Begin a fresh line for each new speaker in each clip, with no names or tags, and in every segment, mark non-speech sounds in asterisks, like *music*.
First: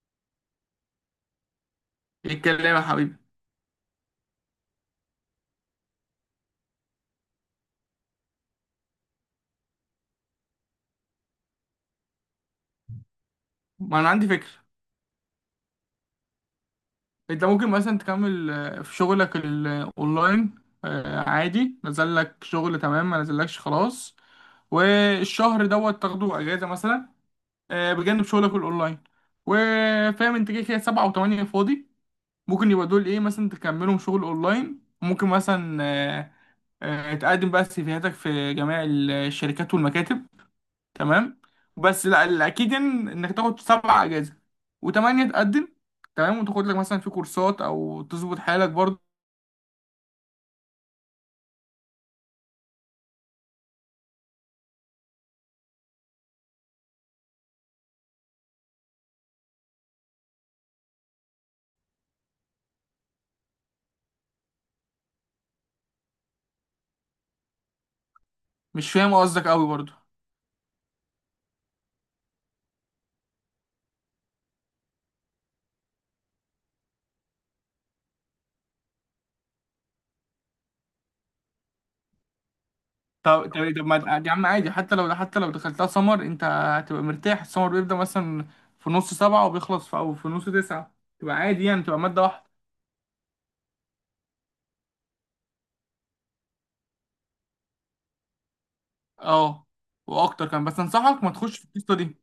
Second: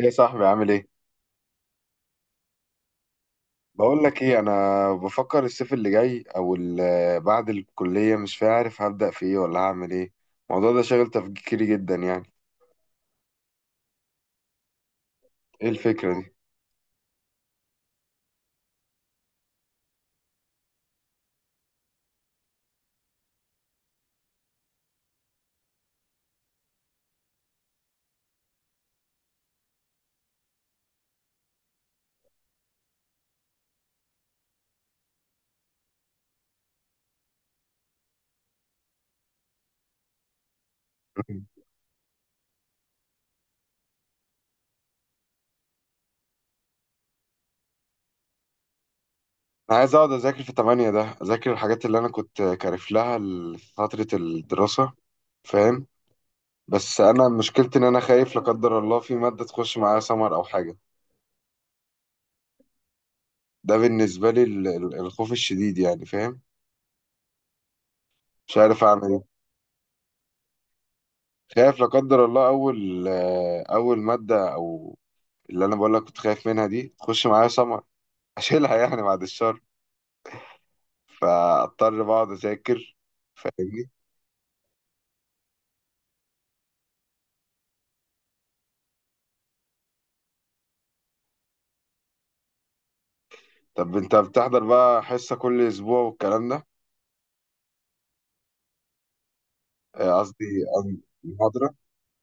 ايه يا صاحبي عامل ايه؟
ايه الكلام يا حبيبي.
بقول لك ايه، انا بفكر الصيف اللي جاي او بعد الكليه مش عارف هبدا في ايه ولا هعمل ايه. الموضوع ده شاغل تفكيري جدا يعني.
ما انا عندي فكره.
ايه الفكره دي؟
انت ممكن مثلا تكمل في شغلك الاونلاين. عادي نزل لك شغل، تمام، ما نزلكش خلاص. والشهر دوت تاخده اجازه مثلا، بجانب شغلك الاونلاين. وفاهم انت كده كده سبعة وثمانية فاضي، ممكن يبقى دول ايه مثلا، تكملهم شغل اونلاين. ممكن مثلا تقدم بقى سيفيهاتك في جميع الشركات والمكاتب، تمام.
مم.
بس لا، الاكيد انك تاخد سبع اجازه، وثمانيه تقدم، تمام، وتاخد لك مثلا في كورسات او تظبط حالك برضه.
انا عايز اقعد اذاكر في تمانية، ده اذاكر الحاجات اللي انا كنت كارف لها فتره الدراسه، فاهم. بس انا مشكلتي ان انا خايف لا قدر الله في ماده تخش معايا سمر او حاجه. ده بالنسبه لي الخوف الشديد يعني، فاهم. مش عارف
مش
اعمل
فاهم
ايه.
قصدك قوي برضه.
خايف لا قدر الله اول اول ماده، او اللي انا بقول لك كنت خايف منها دي تخش معايا سمر، اشيلها يعني، بعد الشر. فاضطر بقعد اذاكر،
طب
فاهمني.
ما يا عم عادي، حتى لو دخلتها سمر انت هتبقى مرتاح. السمر بيبدأ مثلا في نص سبعة، وبيخلص في نص تسعة، تبقى عادي يعني، تبقى مادة واحدة.
طب انت بتحضر بقى حصه كل اسبوع والكلام ده؟
اه
آه، قصدي
واكتر كمان، بس
قصدي
انصحك ما تخش في
محاضره.
القصة دي.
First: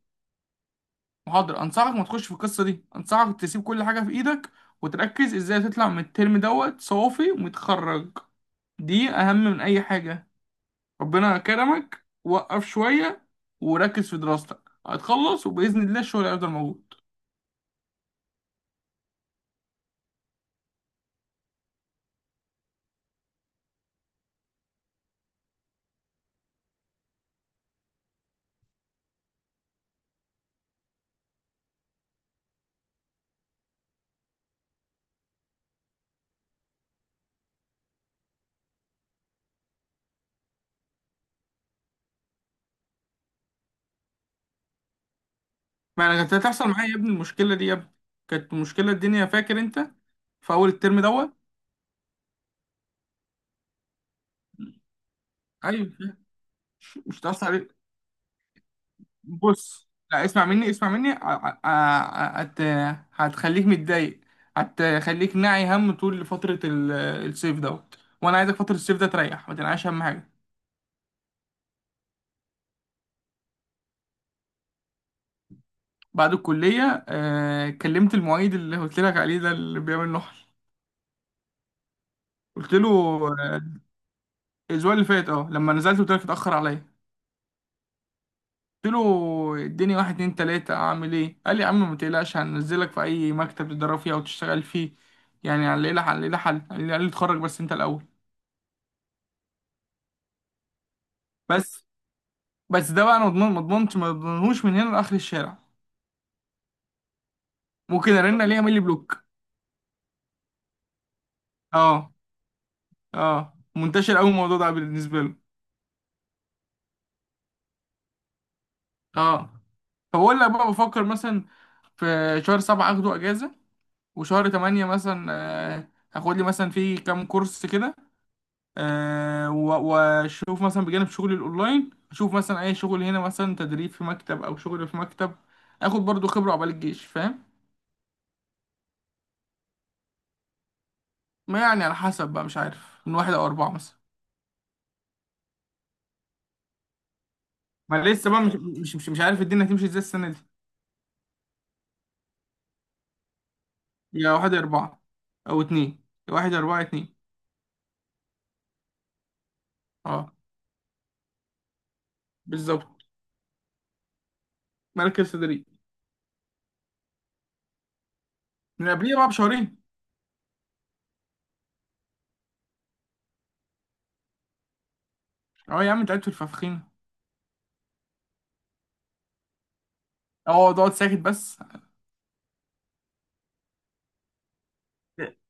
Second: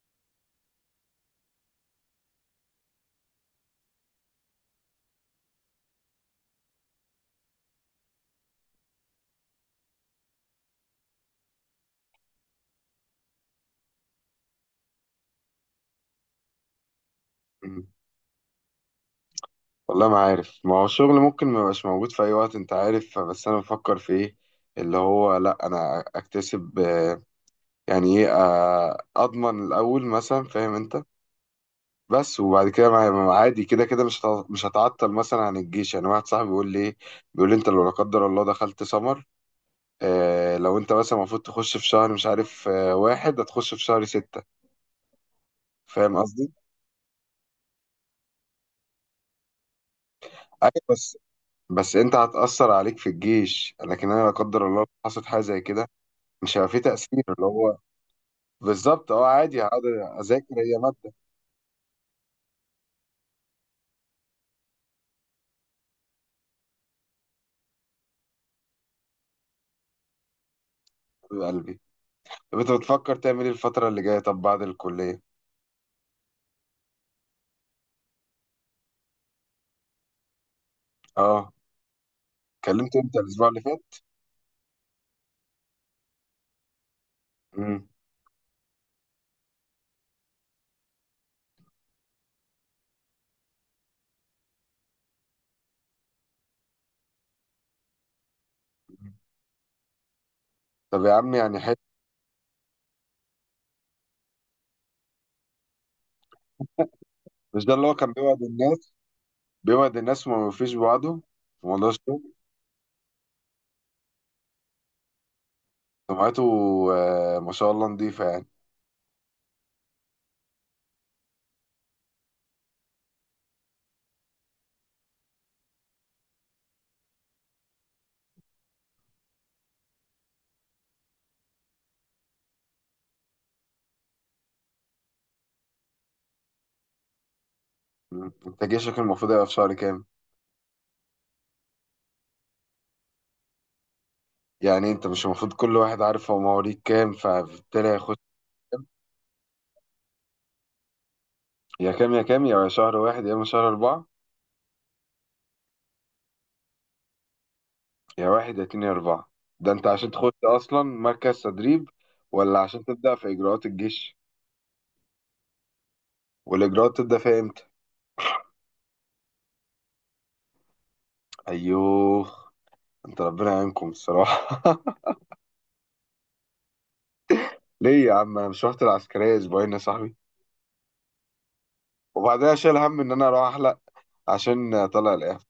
محاضرة، انصحك ما تخش في القصة دي، انصحك تسيب كل حاجة في ايدك وتركز ازاي تطلع من الترم دوت صوفي ومتخرج. دي أهم من أي حاجة. ربنا كرمك، وقف شوية وركز في دراستك، هتخلص، وبإذن الله الشغل هيفضل موجود.
مم. والله ما عارف، ما هو الشغل ممكن ما يبقاش موجود في اي وقت، انت عارف. بس انا بفكر في ايه، اللي هو لا انا اكتسب يعني ايه، اضمن الاول مثلا، فاهم انت. بس وبعد كده عادي كده كده مش هتعطل مثلا عن الجيش، يعني واحد صاحبي بيقول لي ايه، بيقول لي انت لو لا قدر الله دخلت سمر، لو انت مثلا المفروض تخش في شهر مش عارف، واحد هتخش في شهر ستة.
ما
فاهم
أنا كانت
قصدي؟
هتحصل معايا يا ابني المشكلة دي، يا ابني كانت مشكلة الدنيا، فاكر أنت، في أول
ايوه
الترم
بس،
دوت.
بس انت هتأثر عليك في الجيش، لكن انا لا قدر الله لو حصلت حاجة زي كده
أيوة.
مش هيبقى في
مش
تأثير
هتحصل
اللي
عليك.
هو. بالظبط، عادي هقعد
بص لا، اسمع
اذاكر،
مني،
هي
اسمع مني
مادة.
هتخليك متضايق، هتخليك ناعي هم طول فترة الصيف دوت، وأنا عايزك فترة الصيف ده تريح، ما تنعيش هم حاجة.
حبيب قلبي، طب انت بتفكر تعمل ايه الفترة اللي جاية؟ طب بعد الكلية؟
بعد الكلية كلمت المعيد اللي قلت لك عليه ده، اللي بيعمل نحل.
اه،
قلت له،
كلمت انت الاسبوع اللي
آه،
فات؟
الأسبوع اللي فات، اه، لما نزلت قلت لك اتأخر عليا.
مم.
قلت له اديني واحد اتنين تلاتة أعمل ايه؟ قال لي يا عم ما تقلقش، هننزلك في أي مكتب تتدرب فيه أو تشتغل فيه، يعني هنلاقي لها حل. قال لي اتخرج بس أنت الأول.
طب يا عم، يعني حلو.
بس بس ده بقى، أنا مضمون؟ ما ضمنهوش من هنا لآخر الشارع.
مش ده اللي هو كان
ممكن
بيوعد
أرن عليه يعمل لي
الناس؟
بلوك.
بيوعد الناس وما بيوفيش بوعده في موضوع
اه
الشغل.
اه، منتشر أوي الموضوع ده بالنسبة له.
سمعته ما شاء الله، نضيفة يعني.
اه، فبقول لك بقى، بفكر مثلا في شهر سبعة اخده اجازة، وشهر تمانية مثلا هاخد لي مثلا في كام كورس كده، واشوف مثلا بجانب شغلي الاونلاين، اشوف مثلا اي شغل هنا، مثلا تدريب في مكتب او شغل في مكتب، اخد برضو خبرة عقبال الجيش، فاهم.
انت جيشك المفروض يبقى في شهر كام؟
ما يعني على حسب بقى، مش عارف، من واحد او اربعة مثلا.
يعني انت مش المفروض كل واحد عارف هو مواليد كام، فبالتالي
ما
هيخش.
لسه بقى مش عارف الدنيا هتمشي ازاي السنة دي.
يا كام، يا كام، يا شهر واحد، يا اما شهر أربعة.
يا واحد يا اربعة او اتنين، يا واحد يا اربعة يا اتنين.
يا واحد، يا اتنين، يا أربعة. ده انت عشان تخش
اه
أصلا مركز تدريب ولا عشان
بالظبط،
تبدأ في إجراءات الجيش؟
مركز تدريب.
والإجراءات تبدأ فيها إمتى؟
من قبليها بقى بشهرين.
أيوه. انت ربنا يعينكم الصراحة.
اه يا عم، انت قاعد في الفخفخينة،
*laughs* ليه يا عم؟ انا مش رحت العسكرية أسبوعين يا صاحبي،
اه تقعد ساكت بس.
وبعدها شايل هم ان انا اروح احلق عشان طلع الاف.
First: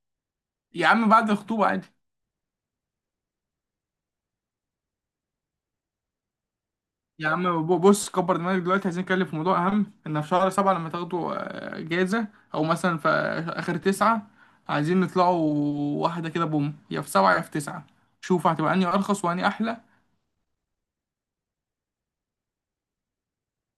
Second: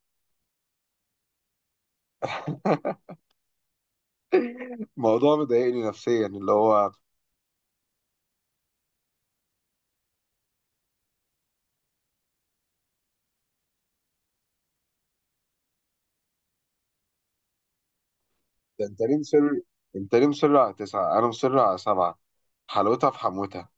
يا عم بعد الخطوبة عادي.
*laughs* الموضوع مضايقني نفسيا اللي هو.
يا عم بص، كبر دماغك، دلوقتي عايزين نتكلم في موضوع أهم. إن في شهر سبعة لما تاخدوا جايزة، أو مثلا في آخر تسعة، عايزين نطلعوا واحدة كده بوم، يا في سبعة يا في تسعة، شوف هتبقى
ده
أنهي
انت ليه
أرخص
مصر؟
وأنهي أحلى.
انت ليه مصر على تسعة، انا مصر على سبعة. حلاوتها في حموتها.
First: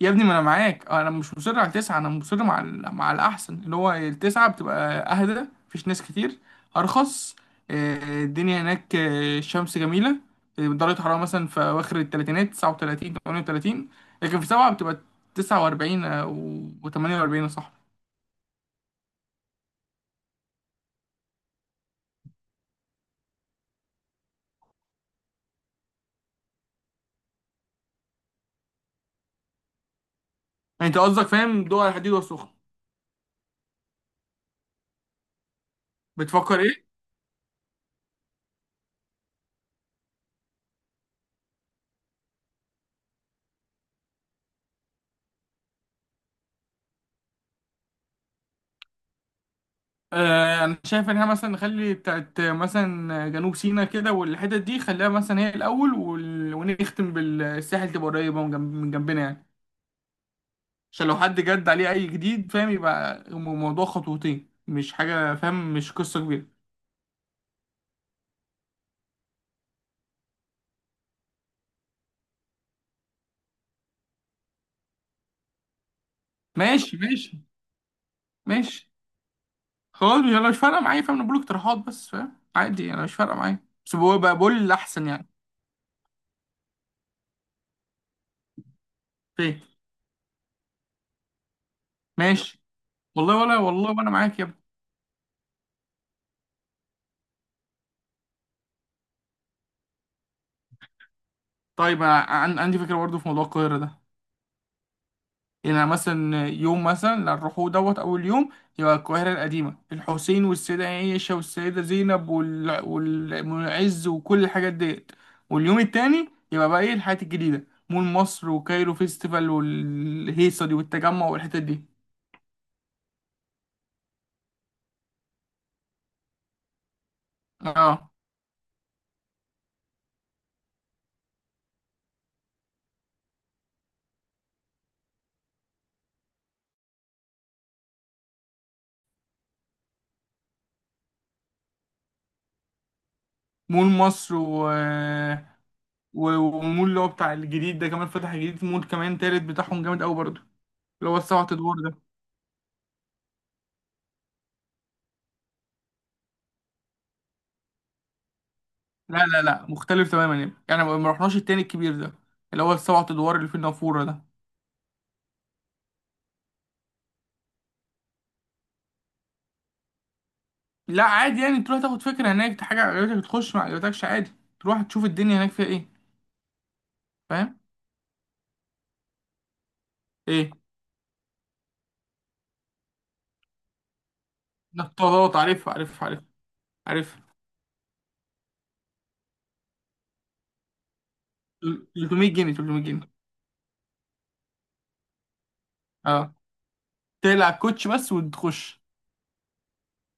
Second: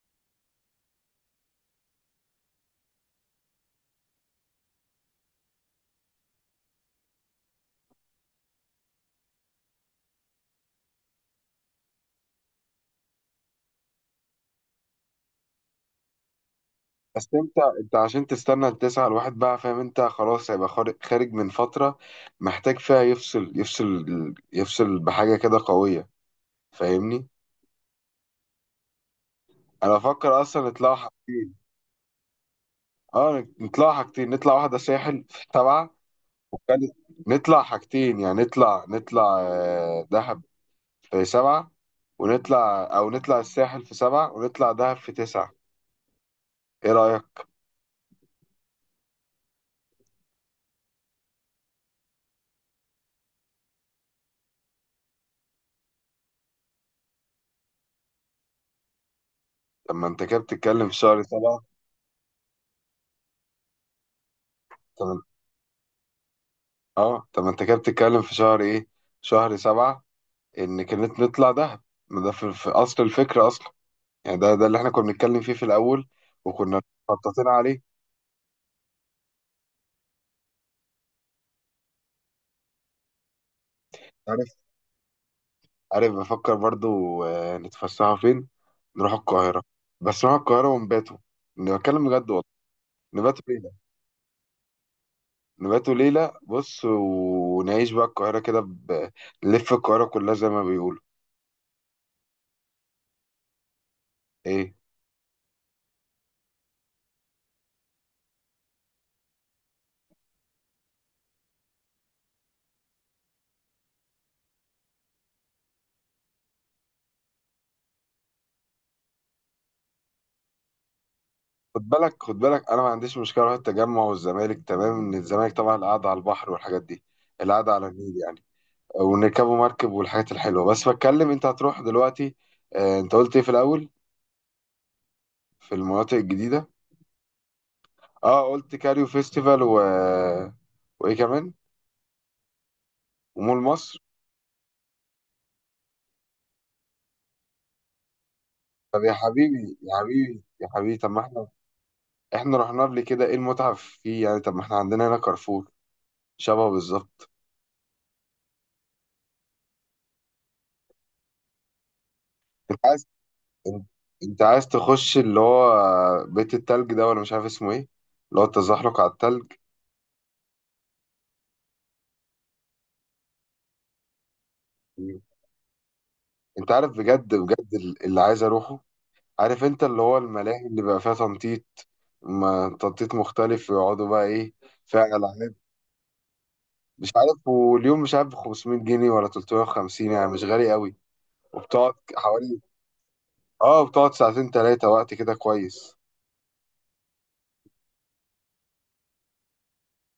يا ابني ما انا معاك، انا مش مصر على تسعة، انا مصر مع الاحسن، اللي هو التسعة بتبقى اهدى، مفيش ناس كتير، ارخص، الدنيا هناك، الشمس جميلة، درجة حرارة مثلا في اواخر التلاتينات، 39، 38، لكن في سبعة بتبقى 49 و
بس
48 يا
انت،
صاحبي.
انت عشان تستنى التسعة الواحد بقى، فاهم انت خلاص هيبقى خارج من فترة محتاج فيها يفصل، يفصل يفصل بحاجة كده قوية، فاهمني. انا بفكر اصلا
يعني
نطلع
انت قصدك،
حاجتين.
فاهم، دول على الحديد والسخن.
اه نطلع حاجتين، نطلع واحدة ساحل في سبعة،
بتفكر ايه؟
نطلع حاجتين يعني نطلع دهب في سبعة، ونطلع أو نطلع الساحل في سبعة، ونطلع دهب في تسعة. إيه رأيك؟
انا شايف ان احنا مثلا نخلي بتاعت مثلا جنوب سيناء كده والحتت دي خليها مثلا هي الاول، ونختم بالساحل، تبقى قريبه من جنبنا يعني.
طب ما أنت كده بتتكلم في
عشان لو
شهر
حد
سبعة.
جد عليه اي جديد، فاهم، يبقى الموضوع خطوتين مش
طب ما-
حاجه، فاهم، مش قصه كبيره.
طب ما أنت كده بتتكلم في شهر إيه؟ شهر سبعة. إن كانت نطلع دهب، ما ده في أصل الفكرة أصلا. يعني ده اللي إحنا كنا بنتكلم فيه في الأول، وكنا
ماشي، ماشي،
مخططين عليه.
ماشي. خلاص انا مش فارقه معايا، فاهم، انا بقول اقتراحات بس، فاهم، عادي، انا مش فارقه معايا، بس بقول
عارف،
الاحسن يعني.
عارف بفكر برضو نتفسحوا فين؟ نروح
فاهم.
القاهرة. بس نروح القاهرة ونباتوا، أنا بتكلم بجد والله.
ماشي.
نباتوا
والله، ولا
فين؟
والله، وانا معاك يا ابني.
نبات وليلة، بص ونعيش بقى القاهرة كده نلف القاهرة كلها زي ما بيقولوا.
طيب أنا عندي فكره برضه في موضوع القاهره ده،
ايه؟
يعني مثلا يوم مثلا اللي هنروحوه دوت أول يوم، يبقى القاهرة القديمة، الحسين والسيدة عائشة والسيدة زينب والمعز وكل الحاجات ديت. واليوم التاني يبقى بقى إيه، الحاجات الجديدة، مول مصر وكايرو فيستيفال والهيصة دي والتجمع والحتت دي.
خد بالك خد بالك، انا ما عنديش مشكلة اروح التجمع والزمالك، تمام ان الزمالك طبعا القعدة على البحر والحاجات دي، القعدة على
اه،
النيل يعني، ونركبوا مركب والحاجات الحلوة. بس بتكلم انت هتروح دلوقتي. انت قلت ايه في الاول؟ في المناطق الجديدة. اه، قلت كاريو فيستيفال و، وايه كمان؟ ومول
مول
مصر.
مصر و... و- ومول اللي هو بتاع الجديد ده كمان، فتح جديد، مول
طب يا
كمان تالت
حبيبي
بتاعهم
يا
جامد أوي برضه،
حبيبي يا حبيبي، طب
اللي هو
ما
السبعة
احنا،
أدوار ده.
احنا رحنا قبل كده، ايه المتعة فيه يعني؟ طب ما احنا عندنا هنا كارفور، شبهه بالظبط.
لا لا لا، مختلف تماما يعني، ما رحناش التاني الكبير ده، اللي هو
انت
السبع
عايز
ادوار اللي في
انت
النافوره ده.
أنت عايز تخش اللي هو بيت التلج ده، ولا مش عارف اسمه ايه، اللي هو التزحلق على التلج.
لا عادي يعني، تروح تاخد فكره، هناك حاجه عجبتك تخش، ما عجبتكش عادي، تروح تشوف
مم.
الدنيا هناك فيها ايه.
انت عارف بجد
فاهم.
بجد اللي عايز اروحه؟ عارف انت اللي هو
ايه،
الملاهي اللي بقى فيها تنطيط، ما تنطيط مختلف، ويقعدوا بقى ايه فيها
نطاطات،
العاب،
عارف عارف عارف
مش
عارف.
عارف، واليوم مش عارف ب 500 جنيه ولا 350، يعني مش غالي قوي. وبتقعد
300 جنيه،
حوالي،
300 جنيه.
اه بتقعد ساعتين تلاتة وقت كده كويس.
اه، تقلع الكوتش بس وتخش.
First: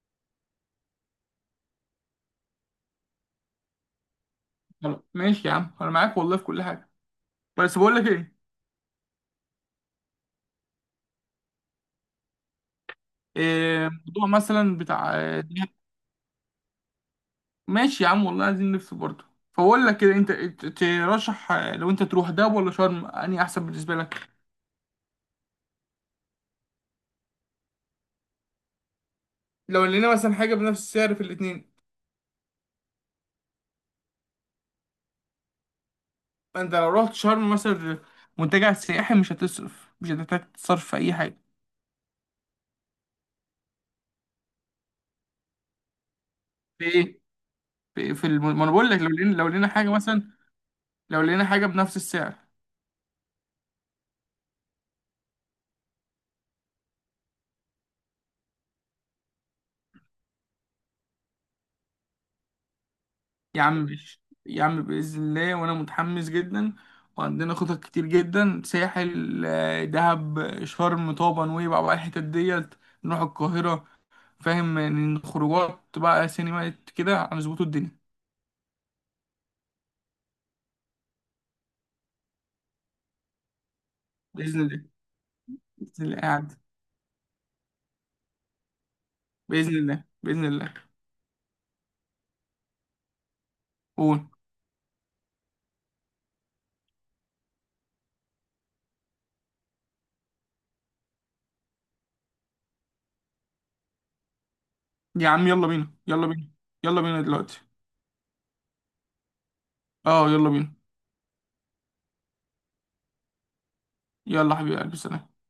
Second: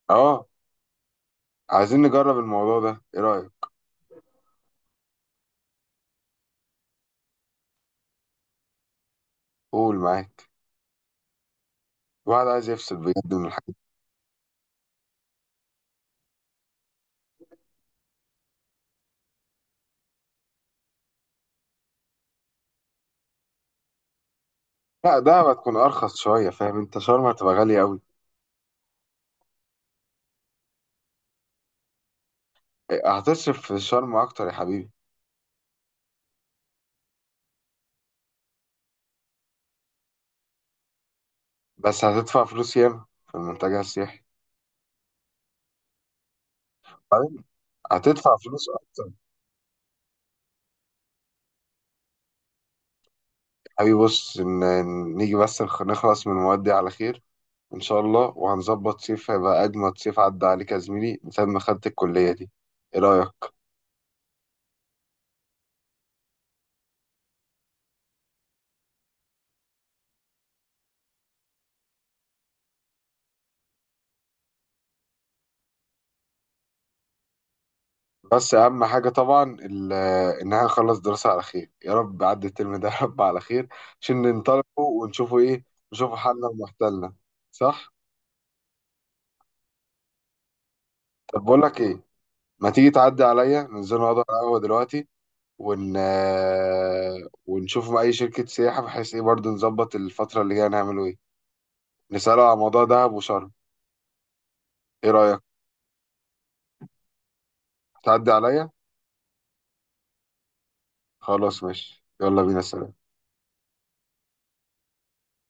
اه، عايزين نجرب الموضوع ده، ايه رأيك؟
خلاص ماشي يا عم، انا معاك والله في كل حاجه. بس بقول لك ايه،
قول معاك، واحد عايز يفصل بجد من الحاجات.
موضوع مثلا بتاع ماشي يا عم والله، عايزين نلف برضه. فبقول لك كده، انت ترشح، لو انت تروح دهب ولا شرم، انهي احسن بالنسبه لك؟
لا، ده هتكون ارخص شوية، فاهم انت شرم هتبقى غالية قوي،
لو لقينا مثلا حاجه بنفس السعر في الاتنين،
هتصرف في شرم اكتر يا حبيبي.
انت لو رحت شرم مثلا، منتجع سياحي، مش هتحتاج تصرف في اي حاجه.
بس هتدفع فلوس ياما في المنتجع السياحي.
في ايه؟
طيب، هتدفع
ما
فلوس
انا بقول لك، لو
اكتر.
لقينا حاجه مثلا، لو لقينا حاجه بنفس السعر.
يا حبيبي بص، نيجي بس نخلص من المواد دي على خير ان شاء الله، وهنظبط صيف هيبقى اجمد صيف عدى عليك يا زميلي من ساعة ما خدت الكلية دي. ايه رأيك؟
يا عم ماشي يا عم، باذن الله، وانا متحمس جدا، وعندنا خطط كتير جدا، ساحل، دهب، شرم، طابا، نويبع، بقى الحتت ديت، نروح القاهره، فاهم، يعني خروجات، بقى سينمات كده، هنظبطوا الدنيا.
بس اهم حاجه طبعا ان احنا نخلص دراسه على خير، يا رب عدي الترم ده *laughs* يا رب على خير، عشان
بإذن الله،
ننطلقوا ونشوفوا ايه،
بإذن
نشوفوا
الله
حالنا
قاعد.
ومحتلنا. صح؟
بإذن الله، بإذن الله.
طب بقول لك ايه، ما تيجي تعدي عليا، ننزل نقعد على
قول.
القهوه دلوقتي، ون ونشوف مع اي شركه سياحه بحيث ايه برضو نظبط الفتره اللي جايه نعمله ايه، نساله على موضوع دهب وشرم. ايه
يا
رايك؟
عم يلا بينا، يلا بينا، يلا بينا دلوقتي.
تعدي عليا.
اه يلا بينا.
خلاص ماشي، يلا بينا، سلام.
يلا حبيبي قلبي، سلام.